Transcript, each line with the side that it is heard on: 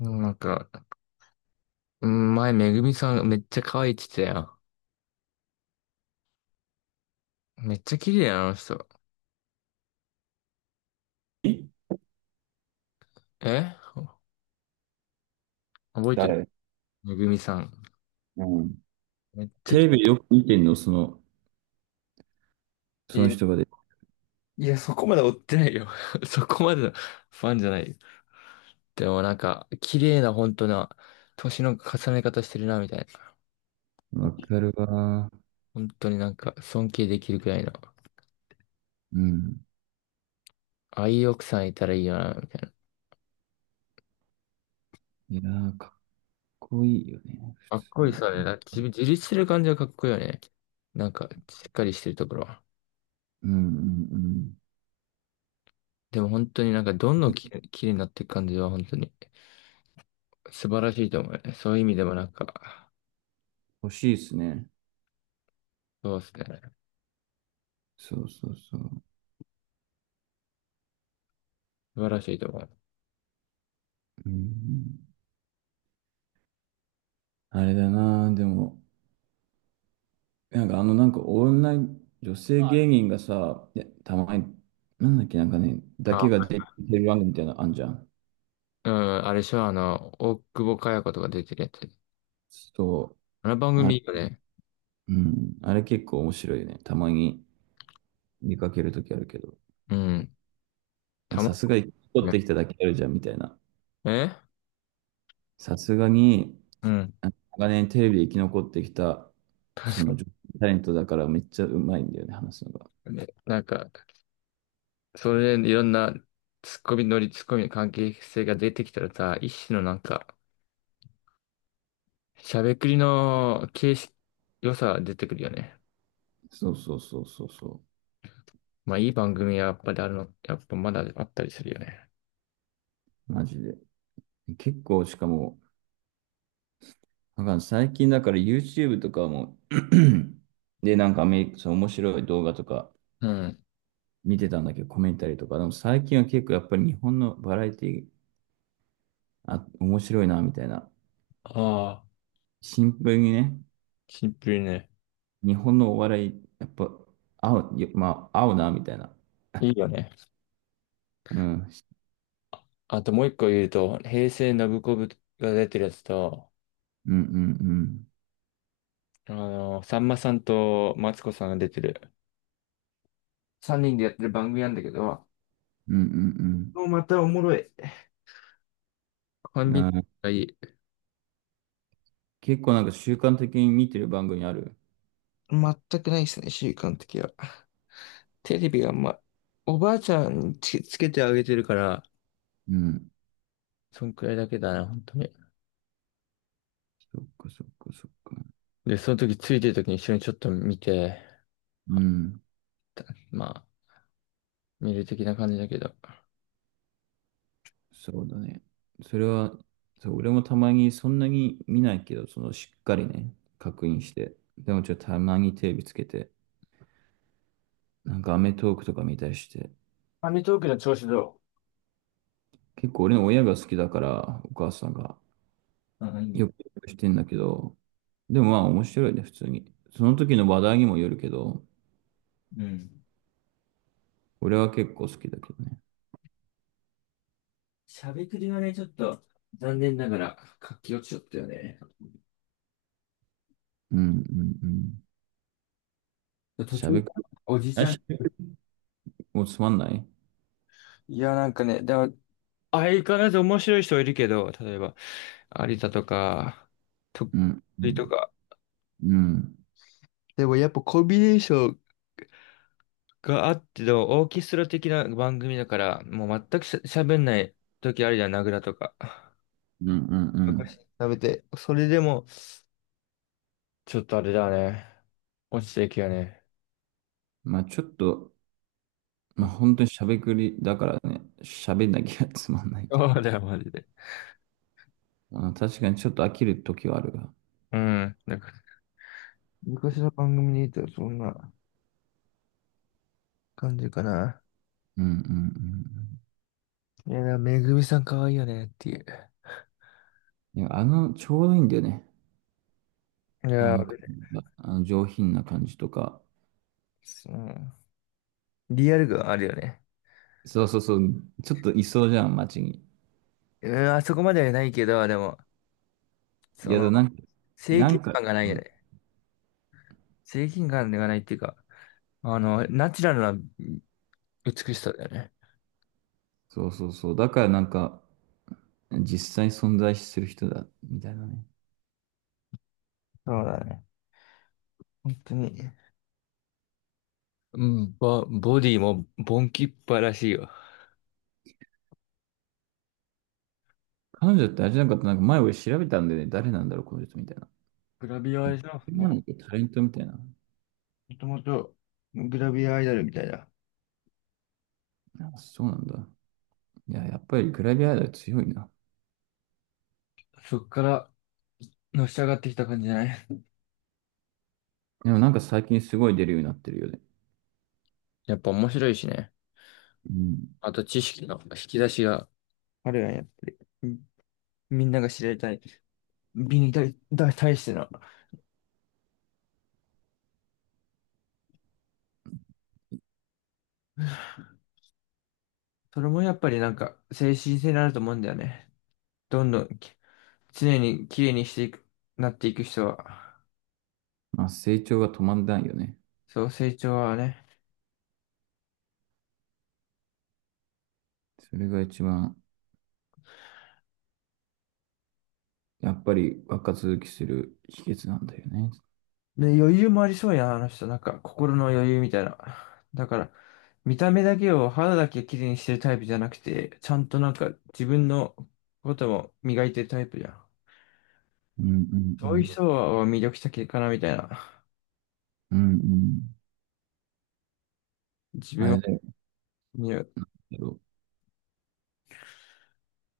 left: うん、なんか、うん、前、めぐみさんめっちゃ可愛いって言ってたよ。めっちゃ綺麗な、あの人。え、覚えてる？
right: 誰？
left: めぐみさん。
right: うん。
left: めっちゃ、
right: テレビよく見てんの、そ
left: い
right: の
left: や、
right: 人がで。
left: いや、そこまで追ってないよ。そこまでのファンじゃないよ。でもなんか、綺麗な、本当な、年の重ね方してるな、みたいな。
right: わかるわ。
left: 本当になんか、尊敬できるくらいの。
right: うん。
left: ああいう奥さんいたらいいよな、みたいな。
right: いやー、かっこいいよね、普
left: かっこいい
right: 通。
left: さね。なんか自分自立してる感じはかっこいいよね。なんか、しっかりしてるところ。
right: うんうんうん。
left: でも本当になんかどんどん綺麗になっていく感じは本当に素晴らしいと思うね。そういう意味でもなんか、
right: 欲しいですね。
left: そうですね。
right: そうそうそう。
left: 素晴らしいと思う。
right: うん。あれだな、でも、なんかなんか女性芸人がさ、いやたまに、なんだっけ、なんかね、だけが
left: あ、
right: 出てる番組みたいなのあんじゃん。
left: うん、あれでしょ、あの、大久保佳代子とか出てるやつ。
right: そ
left: あの番
right: う。
left: 組いいよね。
right: うん。あれ結構面白いよね。たまに見かけるときあるけど。
left: うん。たま
right: さ
left: ん
right: すが生き残っ
left: な
right: てきただけあるじゃん、みたいな。
left: いね。
right: さすがに、
left: うん。
right: あ長年テレビで生き残ってきた、そ
left: 確か
right: の女性タレントだからめっちゃうまいんだよね、話すのが。
left: にね。なんか、それでいろんなツッコミの関係性が出てきたらさ、一種のなんか、しゃべくりの形式、良さが出てくるよね。
right: そうそうそうそうそ
left: まあいい番組はやっぱりあるの、やっぱまだあったりするよね。
right: う。マジで。結構、しかも、なんか最近だから YouTube とかも で、なんかアメリカ、その面白い動画とか
left: うん。
right: 見てたんだけど、コメンタリーとか。でも最近は結構やっぱり日本のバラエティー、あ、面白いな、みたいな。
left: ああ、
right: シンプルにね、
left: シンプルね。
right: 日本のお笑い、やっぱ、合う、よまあ、合うな、みたいな。
left: いいよね。
right: うん。
left: あともう一個言うと、平成ノブコブが出てるやつと、
right: うんうんうん。
left: あの、さんまさんとマツコさんが出てる。三人でやってる番組なんだけど、
right: うんうん
left: もうまたおもろい。コ
right: う
left: ン
right: ん。
left: ビ
right: あ
left: ニ
right: ー、
left: がいい。
right: 結構なんか習慣的に見てる番組ある？
left: 全くないですね、習慣的は。テレビがあんま、おばあちゃんにつけてあげてるから、
right: うん。
left: そんくらいだけだな、本当に。
right: そっかそっかそっか。
left: で、その時ついてる時に一緒にちょっと見て、
right: う
left: あ、
right: ん。
left: まあ、見る的な感じだけど。
right: そうだね。それは、そう、俺もたまにそんなに見ないけど、そのしっかりね、確認して。でもちょっとたまにテレビつけて、なんかアメトーークとか見たりして。
left: アメトークの調子どう？
right: 結構俺の親が好きだから、お母さんが。
left: あ、いいね。
right: よくしてんだけど、でもまあ面白いね、普通に。その時の話題にもよるけど、
left: うん。
right: 俺は結構好きだけどね。
left: しゃべくりはね、ちょっと、残念ながら、活気落ちちゃったよね。
right: うんうんうん。
left: 途
right: しゃ
left: 中、
right: べくり、
left: おじちゃ
right: し
left: ん。
right: ゃべくりもつまんない？
left: いや、なんかね、でも、相変わらず面白い人いるけど、例えば、有田とか、と、
right: うんう
left: と
right: ん
left: か。
right: うん
left: でもやっぱコンビネーションがあっての、オーケストラ的な番組だから、もう全く喋んない時あるじゃん、名倉とか。
right: うんう
left: 昔
right: ん。
left: 食べて、それでも、ちょっとあれだね。落ちていくよね。
right: まあちょっと、まあ 本当にしゃべくりだからね、しゃべんなきゃつまんないという
left: そう
right: か、
left: だよ、マジで。
right: まあ確かにちょっと飽きる時はあるが。
left: うん。なんか昔の番組にいたらそんな感じかな。
right: うんうん
left: いや、めぐみさん可愛いよねっていう。
right: うん。いや、ちょうどいいんだよね。
left: い
right: あ
left: や、
right: の
left: 俺
right: 感
left: ね、
right: じが、あの上品な感じとか。
left: うん。リアル感あるよね。
right: そうそうそう、ちょっといそうじゃん、街に。
left: うん、あそこまではないけど、でも、
right: い
left: そ
right: や、
left: の、
right: でもなんか、
left: 正
right: なん
left: 義
right: か、
left: 感がないよね。正義感がないっていうか、あの、ナチュラルな美しさだよね。
right: そうそうそう。だからなんか、実際存在する人だ、みたいなね。
left: そうだね。本当に。うん、ボディもボンキッパらしいよ。
right: 彼女ってあれじゃなかった、なんか前俺調べたんでね、誰なんだろう、この人みたいな。
left: グラビアアイドル
right: なんだ
left: も、
right: っけ、タレントみたいな。
left: もともとグラビアアイドルみたいな。
right: あ、そうなんだ。いや、やっぱりグラビアアイドル強いな。
left: そっからのし上がってきた感じじゃない？
right: でもなんか最近すごい出るようになってるよね。
left: やっぱ面白いしね。
right: うん。
left: あと知識の引き出しが。あるやん、やっぱり。みんなが知りたい。美に対、だ対しての。それもやっぱりなんか、精神性になると思うんだよね。どんどん常に綺麗にしていく、なっていく人は、
right: まあ成長が止まんないよね。
left: そう、成長はね。
right: それが一番、やっぱり若続きする秘訣なんだよね。
left: で、余裕もありそうやん、あの人。なんか、心の余裕みたいな。だから、見た目だけを、肌だけ綺麗にしてるタイプじゃなくて、ちゃんとなんか、自分のことも磨いてるタイプじゃん。
right: うんうんう
left: そういう
right: ん。
left: 人は魅力的かな、みたいな。
right: うんうん。
left: 自
right: あ
left: 分
right: れだ
left: には、
right: よ。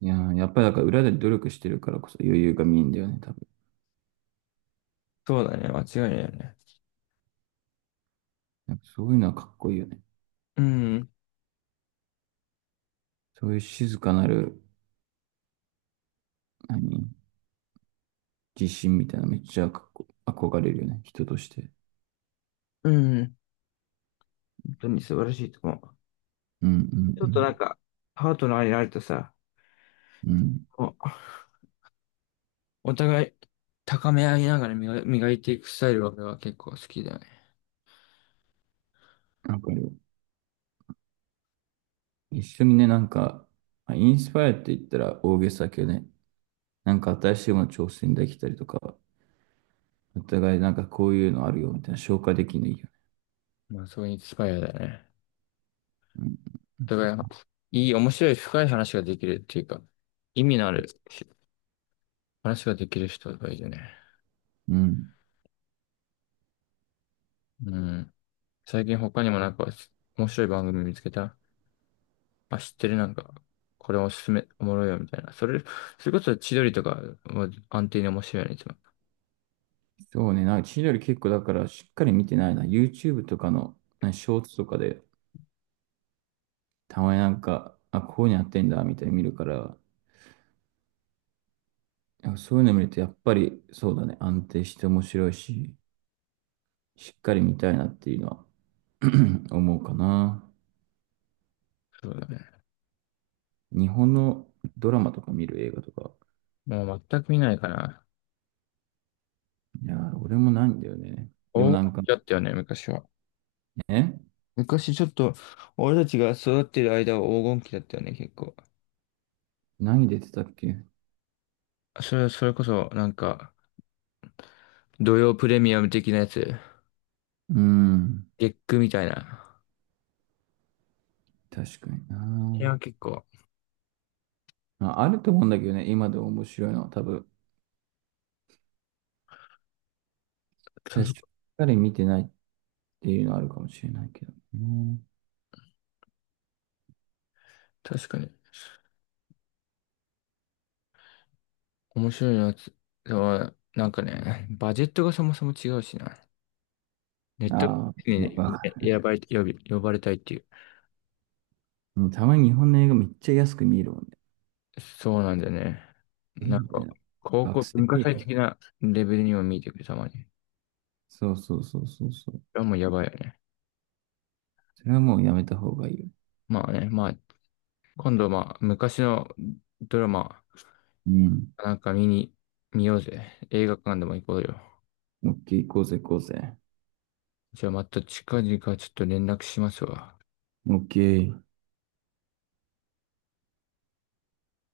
right: いやー、やっぱりだから裏で努力してるからこそ余裕が見えんだよね、多分。
left: そうだね、間違いないよね。
right: なんかそういうのはかっこいいよね。
left: うん、
right: そういう静かなる、何、自信みたいなのめっちゃかっこ、憧れるよね、人として。
left: うん、本当に素晴らしいと思う。
right: うんう
left: ちょっとなん
right: ん
left: か、パートナーになるとさ、
right: うん。
left: お互い高め合いながら磨いていくスタイルは俺は結構好きだね。
right: うん、わかるよ。一緒にね、なんか、まあインスパイアって言ったら大げさだけどね、なんか新しいもの挑戦できたりとか、お互いなんかこういうのあるよみたいな紹介できるのいいよね。
left: まあ、そういうインスパイアだよね。
right: うん。う
left: お
right: ん
left: 互い、いい、面白い、深い話ができるっていうか、意味のある話ができる人がいいよね。
right: うん。
left: うん。最近他にもなんか、面白い番組見つけた？あ、知ってる、なんか、これおすすめ、おもろいよ、みたいな。それこそ千鳥とか、安定に面白いよね、いつも。
right: そうね、なんか千鳥結構だからしっかり見てないな。YouTube とかの、なんかショーツとかでたまになんか、あ、こういうのやってんだ、みたいに見るから、なんかそういうの見るとやっぱりそうだね、安定して面白いし、しっかり見たいなっていうのは 思うかな。
left: そうだね。
right: 日本のドラマとか見る？映画とか。
left: もう全く見ないかな。
right: いやー、俺もないんだよね。でも
left: 黄
right: な
left: 金
right: んか
left: 期だったよね、昔は。
right: ね、
left: 昔ちょっと、俺たちが育ってる間は黄金期だったよね、結構。
right: 何出てたっけ？
left: それこそ、なんか、土曜プレミアム的なやつ、
right: うん、
left: 月クみたいな。
right: 確かに
left: い
right: な。
left: や、結構、
right: まあ、あると思うんだけどね、今でも面白いのは多分、ただしっ
left: そ
right: かり見てないっていうのはあるかもしれないけどね。
left: 確かに、面白いやつ。でも、なんかね、バジェットがそもそも違うしな。ネット
right: ああ、ね、
left: にね選ばれ、呼び、呼ばれたいっていう。
right: うん、たまに日本の映画めっちゃ安く見えるもんね。
left: そうなんだよね。
right: え
left: なん
right: みたい
left: か、
right: な。
left: 高
right: 学
left: 校
right: 生
left: 文化
right: 映
left: 祭
right: 画じゃん。
left: 的なレベルにも見えてくる、たまに。
right: そうそうそうそうそう。
left: あ、もうやばいよね。
right: それはもうやめた方がいいよ。
left: まあね、まあ、今度まあ、昔のドラマ、
right: うん。
left: なんか見ようぜ。映画館でも行こうよ。
right: オッケー、行こうぜ、行こうぜ。
left: じゃあまた近々ちょっと連絡しますわ。
right: オッケー。